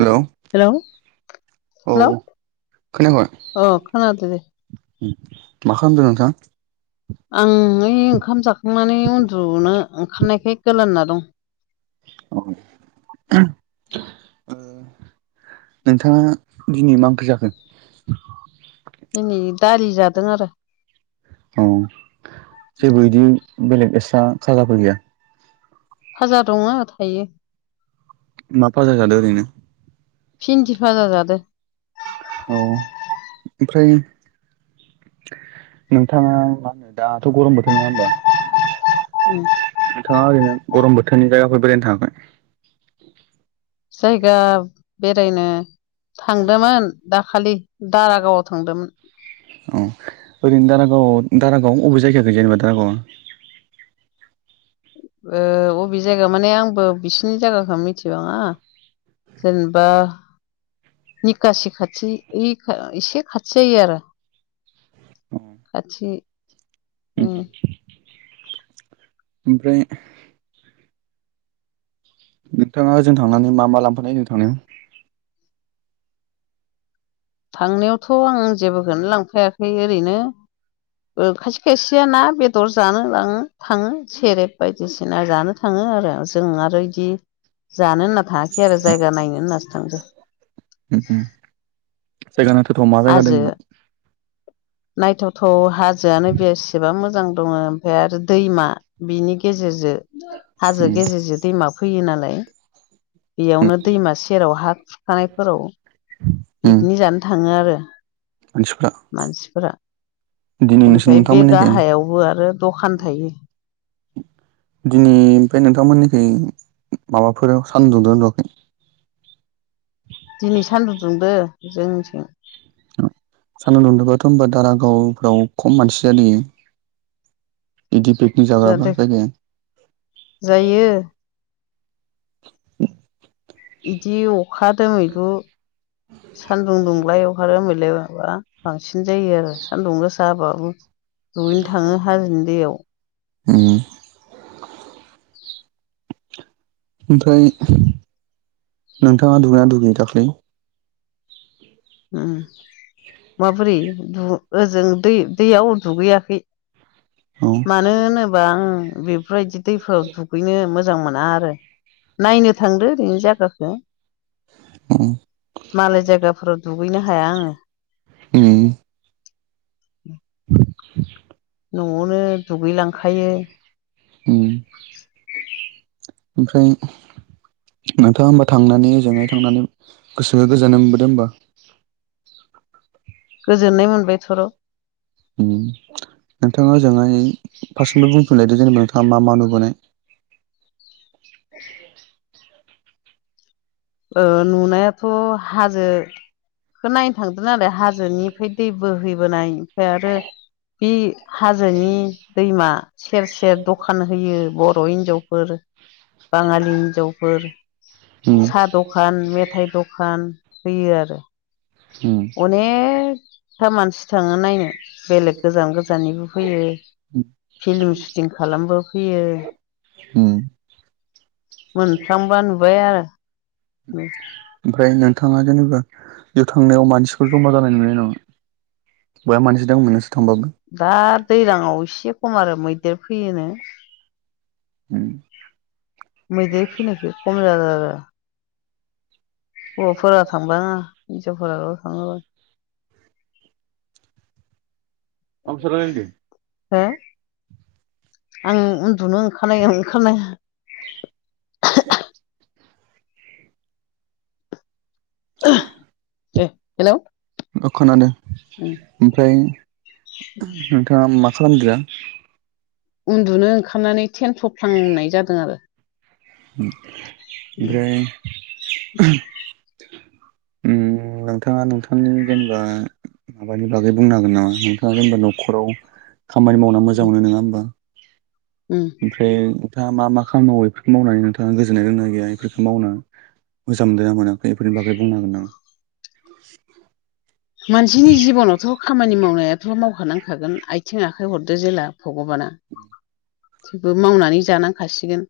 Hello hello औ hello खोनायाखै अ खोनादों दे मा खालामदों नोंथां? उमलै ओंखाम जाखांनानै उन्दुनो ओंखारनायखाय गोलांना दं। औ। नोंथाङा दिनै मा ओंख्रि जाखो? दिनै दालि जादों आरो। औ जेबो बिदि, बेलेग एस्रा खाजाफोर गैया? फाजा दङ थायो। मा फाजा जादों ओरैनो? फिन्दि फाजा जादों। औ ओमफ्राय नोंथाङा मा होनो दाथ' गरम बोथोर नङा होनोमबा उम नोंथाङा ओरैनो गरम बोथोरनि जायगाफोर बेरायनो थांङाखै? जायगा बेरायनो थांदोंमोन दाखालि दारागावआव थांदोंमोन। अ ओरैनो दारागाव दारागाव अबे जायगााख जेनेबा दारागावआ? अबे जायगा माने आंबो बिसिनि जायगाखौ मिथिबाङा। जेनेबा निखासि खाथि इ एसे खाथि जायो आरो। खाथि। उम ओमफ्राय नोंथाङा होदों थांनानै मा मा लांफानाय होजों थांनायाव। थांनायावथ' आं जेबोखौनो लांफायाखै ओरैनो ओ खायसे खायसेयाना बे क्टर जानो लाङो थाङो सेरेब बायदिसिना जानो थाङो आरो जों आरो बिदि जानो होनना थाङाखै आरो जायगा नायनो होननासो थांदो। उम उम जायगा नायथावथाव मा जायगा दों इयाव? नायथावथ' हाजोआनो बेसेबा मोजां दङ ओमफफ्राय आरो दैमा बिनि गेजेरजों हाजो उम गेजेरजों दैमा फैयो नालाय। बेयावनो दैमा सेराव हा खुरखानायफोराव पिकनिक जानो थांङो आरो मानसिफ्रा मानसिफोरा। दिनै नोंसोर ओमफ्राय बे नोंथांमोननिखै गाहायावबो आरो दखान थायो। दिनै ओमफ्राय नोंथांमोननिखै माबाफोर सानदुं दुंदोंना दुङाखै? दिनै सान्दुं दुंदों जोंथिं। नामा? सानदुं बुंदोंब्लाबाथ' ओमबा दारागावफ्राव खम मानसि जादों बियो? बिदि पिकनिक जादो जाग्राफोर फैदों? जायो। बिदि अखा दोमैलु सान्दुं दुंलाय अखा दोमैलाय माबा बांसिन जायो आरो सान्दुं गोसाबाबो जयैनो थाङो हाजोनि दैयाव। उम ओमफ्राय नोंथाङा दुगैनाया दुगैया दाख्लै? उम माबोरै दु ओजों दै दैयाव दुगैयाखै। औ मानो होनोबा ओं बेफोरबायदि दैफोराव दु गैनो मोजां मोना आरो नायनो थांदो ओरैनो जायगाखो। उम मालाय जायगाफोराव दुगैनो हाया आङो। उम न'आवनो दुगैलांखायो। उम ओमफ्राय नोंथाङा होमबा थांनानै ओजों थांनानै गोसोखौ गोजोननाय मोनबोदों होमबा? गोजोननाय मोनबाय थर' उम नोंथाङा ओजोंहाय फा‌सर्ट बुंफिनलायदो जेनेबा नोंथाङा मा नुबोनाय? एे [inaudible] नुनायाथ' हाजो खो नायनो थांदों नालाय हाजोनिफ्राय दै बोहैबोनाय ओमफ्राय आरो इ हाजोनि दैमा सेर सेर दखान होयो बर' हिन्जावफोर बाङालि हिनजावफोर। उम दखान उम अनेक था मानसि थांङो नायनो बेलेग गोजान गोजाननिबो फैयो। फिल्मि सुटिं खालामनोबो फैयो उम मोनफ्लांबा नुबाय आरो। [unintelligible] ओमफ्राय नोंथाङा जेनेबा बेव थांनायाव मानसिफोर जमा जानाय नुनाय नमा? हौवायाबो मानजिदों मोना नासो थांबावो। दा दैज्लांआव एसे खम आरो मैदेर फैयोनो। उम। मैदेर फैनायखो खम [unintelligible] हौवाफोरा थांबाङा हिनजावफोराल' थाङो। फ'न‌‌सो रायलायदों। फ्राय आं उन्दुनो ओंखारनाय ओंखारनाय [unintelligible] दे हेल' अह खोनादों ओमफ्राय नोंथाङा मा खालामदो? उन्दुनो ओंखारनानै थेन थफ्लांनाय जादों आरो। उम, ओमफ्राय [inaudible] ओं नोंथाङा नोंथांनि जेनेबा माबानि बागै बुंनो हागोन नामा नोंथाङा जेनेबा न'खराव खामानि मावना मोजां उम, मोनो नङा होमबा? उम। ओमफ्राय नोंथाङा मा मा खामानि मावो बेफोरखौ मावनानै नोंथाङा गोजोननाय दंना गैया बेफोरखौ मावना? मोजां मोनदोंना मोनाखै बेफोरनि बागै बुंनो हागोन नामा? मानसिनि जिब'नावथ'। खामानि मावनायाथ' मावखानांखागोन आथिं आखाइ हरदो जेला भगबाना थेवबो मावनानै जानांखासिगोन।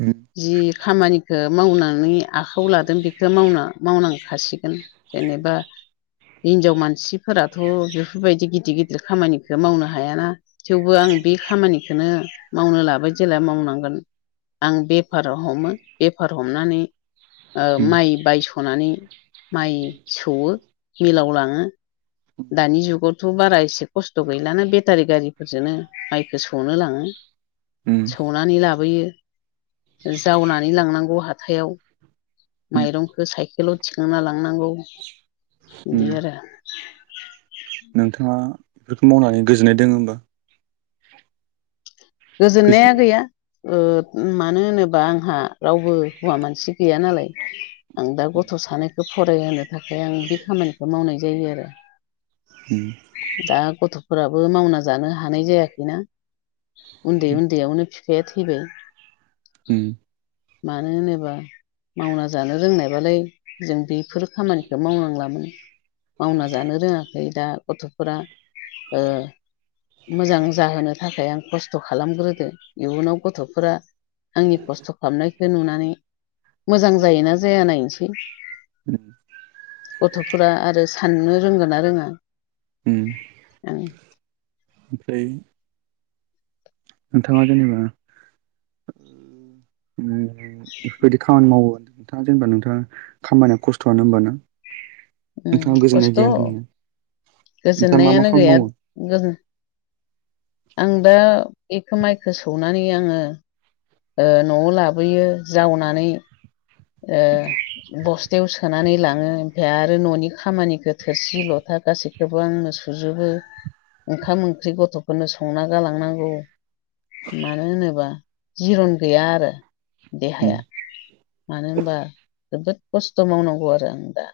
होम जि खामानिखौ मावनानै आखायाव लादों बेखौ मावना मावनांखासिगोन। जेनेबा हिनजाव मानसिफोराथ' बेफोरबायदि गिदिर गिदिर खामानिखौ। बे मावनो हायाना थेवबो आं बे खामानिखौनो मावनो लाबाय जेला मावनांगोन। आं बेफाराव हमो बेफार हमनानै। उम माइ बायस'नानै माइ सौवो मिलाव लाङो दानि जुगावथ' बारा एसे खस्थ' गैलाना बेटारि गारिफोरजोंनो माइखौ सौनो लाङो। उम सौनानै लाबोयो। जावनानै लांनांगौ हाथायाव उम माइरंखौ साइकेलाव। थिखांना लांनांगौ उम बिदि आरो। नोंथाङा बेफोरखौ मावनानै गोजोननाय दङ होमबा। गोजोन गोजोननाया गैया मानो होनोबा आंहा। रावबो हौवा मानसि गैया नालाय। आं दा गथ' सानैखौ फरायहोनो थाखाय आं बे खामानिखौ मावनाय जायो आरो। उम दा गथ'फोराबो मावना जानो हानाय जायाखैना। उन्दै उन्दैआवनो फिफाया थैबाय उम। मानो होनोबा मावना जानो रोंनायबालाय जों बेफोर खामानिखौ मावनांलामोन मावना जानो रोङाखै दा गथ'फोरा मोजां जाहोनो थाखाय आं खस्थ' खालामग्रो इयुनाव गथ'फोरा आंनि खस्थ' खालामनायखौ नुनानै मोजां जायोना। जाया नायनोसै उम गथ'फोरा आरो साननो रोंगोन ना रोङा। उम ओमफ्राय। नोंथांङा जेनेबा। बेफोरबायदि खामानि मावो नोंथाङा जेनेबा नोंथाङा खामानिया खस्थ'आनो होमबा ना? उम नोंथांङा गोजोननाय खस्थ' गैया होनदोंना नोंथाङा मा मा खामानि मावो। गोदो आं दा बेखौ माइखौ सौनानै आंङो। न'आव लाबोयो जावनानै बस्थायाव सोनानै लांङो। ओमफ्राय आरो न'नि खामानिखौ थोरसि लथा गासैखौबो आंनो सुजोबो। ओंखाम ओंख्रि गथ'फोरनो संना गालांनांगौ मानो होनोब्ला। जिरन गैया आरो उम देहाया। मानो होनबा जोबोद खस्थ' मावनांगौ आरो आं दा।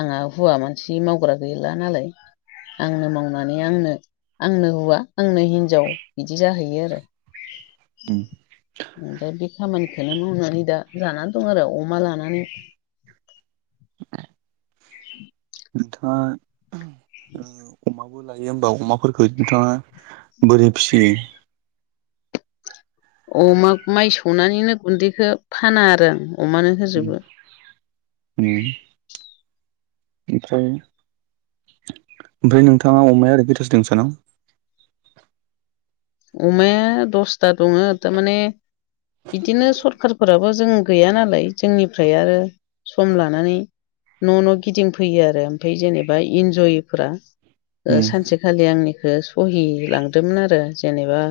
आंहा हौवा मानसि मावग्रा गैला नालाय। आंनो मावनानै आंनो आंनो हौवा। आंनो हिनजाव बिदि जाहैयो आरो उम ओ दा बे खामानिखौ। बेखौनो मावनानै दा जानानै दं आरो अमा लानानै [inaudible] [inaudible] नोंथाङा अमाबो लायो होमबा अमाफोरखौ नोंथाङा। बोरै फिसियो? अमा माइ सौनानैनो गुन्दैखौ फाना आरो आं अमानो। होजोबो ओमफ्राय ओमफ्राय नोंथाङा अमाया ओरैनो खैथासो दं नोंसाना। अमाया दसथा दङ थारमाने बिदिनो सरखारफोराबो जों गैया नालाय जोंनिफ्राय आरो सम लानानै न' न' गिदिंफैयो आरो ओमफ्राय जेनेबा इन्जयफोरा ओ उम सानसेखालि आंनिखौ सहि लांदोमोन आरो जेनेबा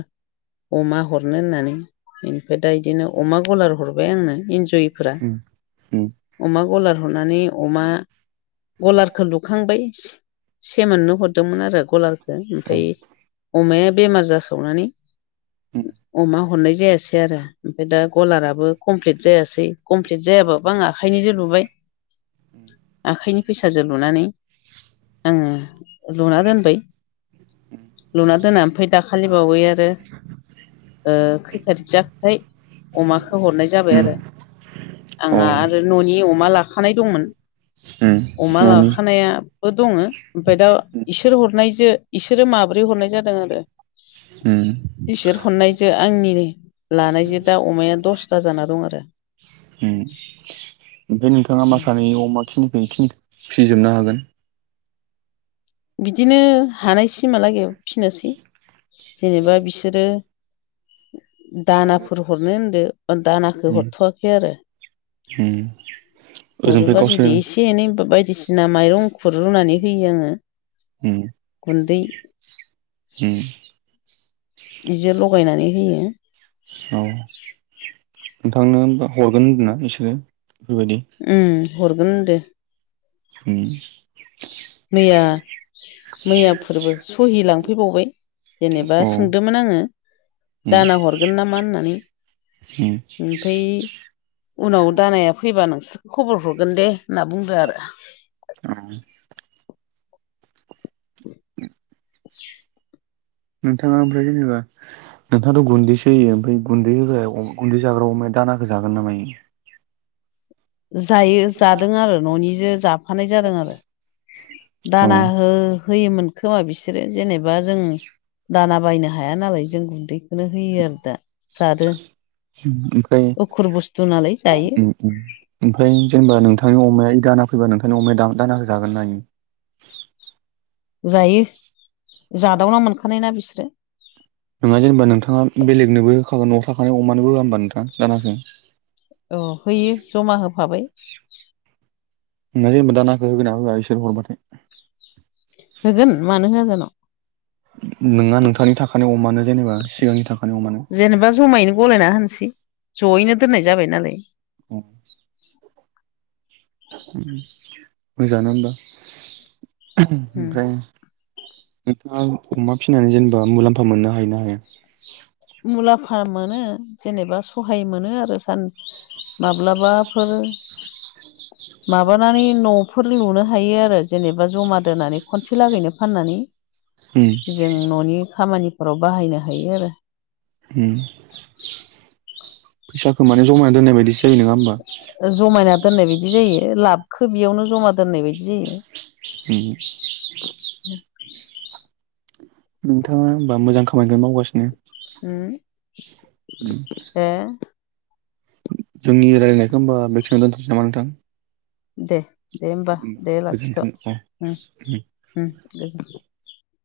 अमा हरनो होननानै बेनिफ्राय दा इदिनो अमा गलार हरबाय आंनो इन्जय उम उम अमा गलार हरनानै अमा गलारखो लुखांबाय सेमोननो हरदोंमोन आरो गलार खो औ ओमफ्राय अमाया बेमार जासावनानै उम अमा हरनाय जायासै आरो। ओमफ्राय दा गलाराबो कमप्लिट जायासै कमप्लिट जायाबाबो आं आखाइनिजो लुबाय। आखाइनि फैसाजो लुनानै आङो लुना दोनबाय। लुना दोनना ओमफाय दाखालिबावै आरो ओ खै थारिग जाखोथाय अमाखौ हरनाय जाबाय उम आरो। औ आंहा आरो न'नि अमा लाखानाय दंमोन उम अमा न'नि लाखानाया बो दङो ओमफ्राय दा इसोर हरनायजो इसोरो माब्रै हरनाय जादों आरो। उम। इसोर हरनायजो आंनि लानायजो दा अमाया दसथा जाना दं आरो। उम ओमफ्राय नोंथाङा मा सानो अमा खिनिखो इखिनिखो फिजोबनो हागोन? बिदिनो हानाय सिमालागै फिनोसै जेनेबा बिसोरो दानाफोर हरनो होनदो दानाखौ उम हरथ'वाखै आरो। उम ओजोंनिफ्राय हरोबा गावसोर जुदि इ से एनै बायदिसिना माइरं एंखुर रुनानै होयो आङो। उम गुन्दै उम। बिजो लगायनानै होयो। औ नोंथांनो होनबा हरगोन होनदों ना बिसोरो बेफोरबायदि? उम हरगोन होनदो। उम। मैया मैया फोरबो सहि लांफैबावबाय जेनेबा औ सोंदोमोन आङो दाना हरगोन नामा होननानै। उम। ओमफ्राय उनाव दानाया फैबा नोंसोरखौ खबर हरगोन दे होनना बुंदो आरो। उम। [unintelligible] नोंथाङा ओमफ्राय जेनेबा नोंथाङाथ' गुन्दैसो होयो ओमफाय गुन्दै होग्रा गुन्दै जाग्रा अमाया दानाखौ जागोन नामा इयो? जायो जादों आरो न'निजो जाफानाय जादों आरो। औ दाना हो-होयोमोन। खोमा बिसोरो जेनेबा जों दाना बायनो हाया नालाय जों गुन्दै बेखौनो होयो आरो दा जादो उखुर बुस्थु नालाय जायो। ओमफाय जेनेबा नोंथांनि अमाया दाना फैबा नोंथांनि अमाया दा-दानाखो जागोन ना इयो? जायो जादावना मोनखानाय ना बिसोरो। नोङा जेनेबा नोंथाङा बेलेगनोबो होखागोन न'आव थाखानाय अमानो होआ होनबा नोंथां दानाखो? औ होयो जमा होफाबाय। नोङा जेनबा दानाखो होगोनना होआ इसोर हरबाथाय? होगोन मानो होआ जान'। नोङा नोंथांनि थाखानाय अमानो जेनेबा सिगांनि थाखानि अमानो। दा जमायैनो गलायना होनोसै। जयैनो दोननाय जाबाय नालाय। अ। मोजाङानो होमबा उम ओमफ्राय नोंथाङा अमा फिसिनानै जेनेबा मुलाम्फा मोननो हायो ना हाया? मुलाम्फा मोनो जेनेबा सहाय मोनो आरो [unintelligible] माब्लाबाफोर माबानानै [unintelligible] न'फोर लुनो हायो आरो जेनेबा जमा दोनानै खनसे लागैनो फाननानै। उम। जों न'नि खामानिफोराव बाहायनो हायो आरो। ओ फैसाखौ माने जमायना दोननाय बायदिसो जायो नङा होमबा? जमायना दोननाय बायदि जायो। लाबखो बेयावनो जमा दोननाय बायदि जायो। [unintelligible] नोंथाङा होमबा मोजां खामानिखौनो उम मावगासिनो। ए [unintelligible] जोंनि रायलायनायखौ होमबा बेखिनियावनो दोनथ'सै नामा नोंथां? दे दे होमबा दे लाखिथ' गोजोन्थों अ गोजोनथों।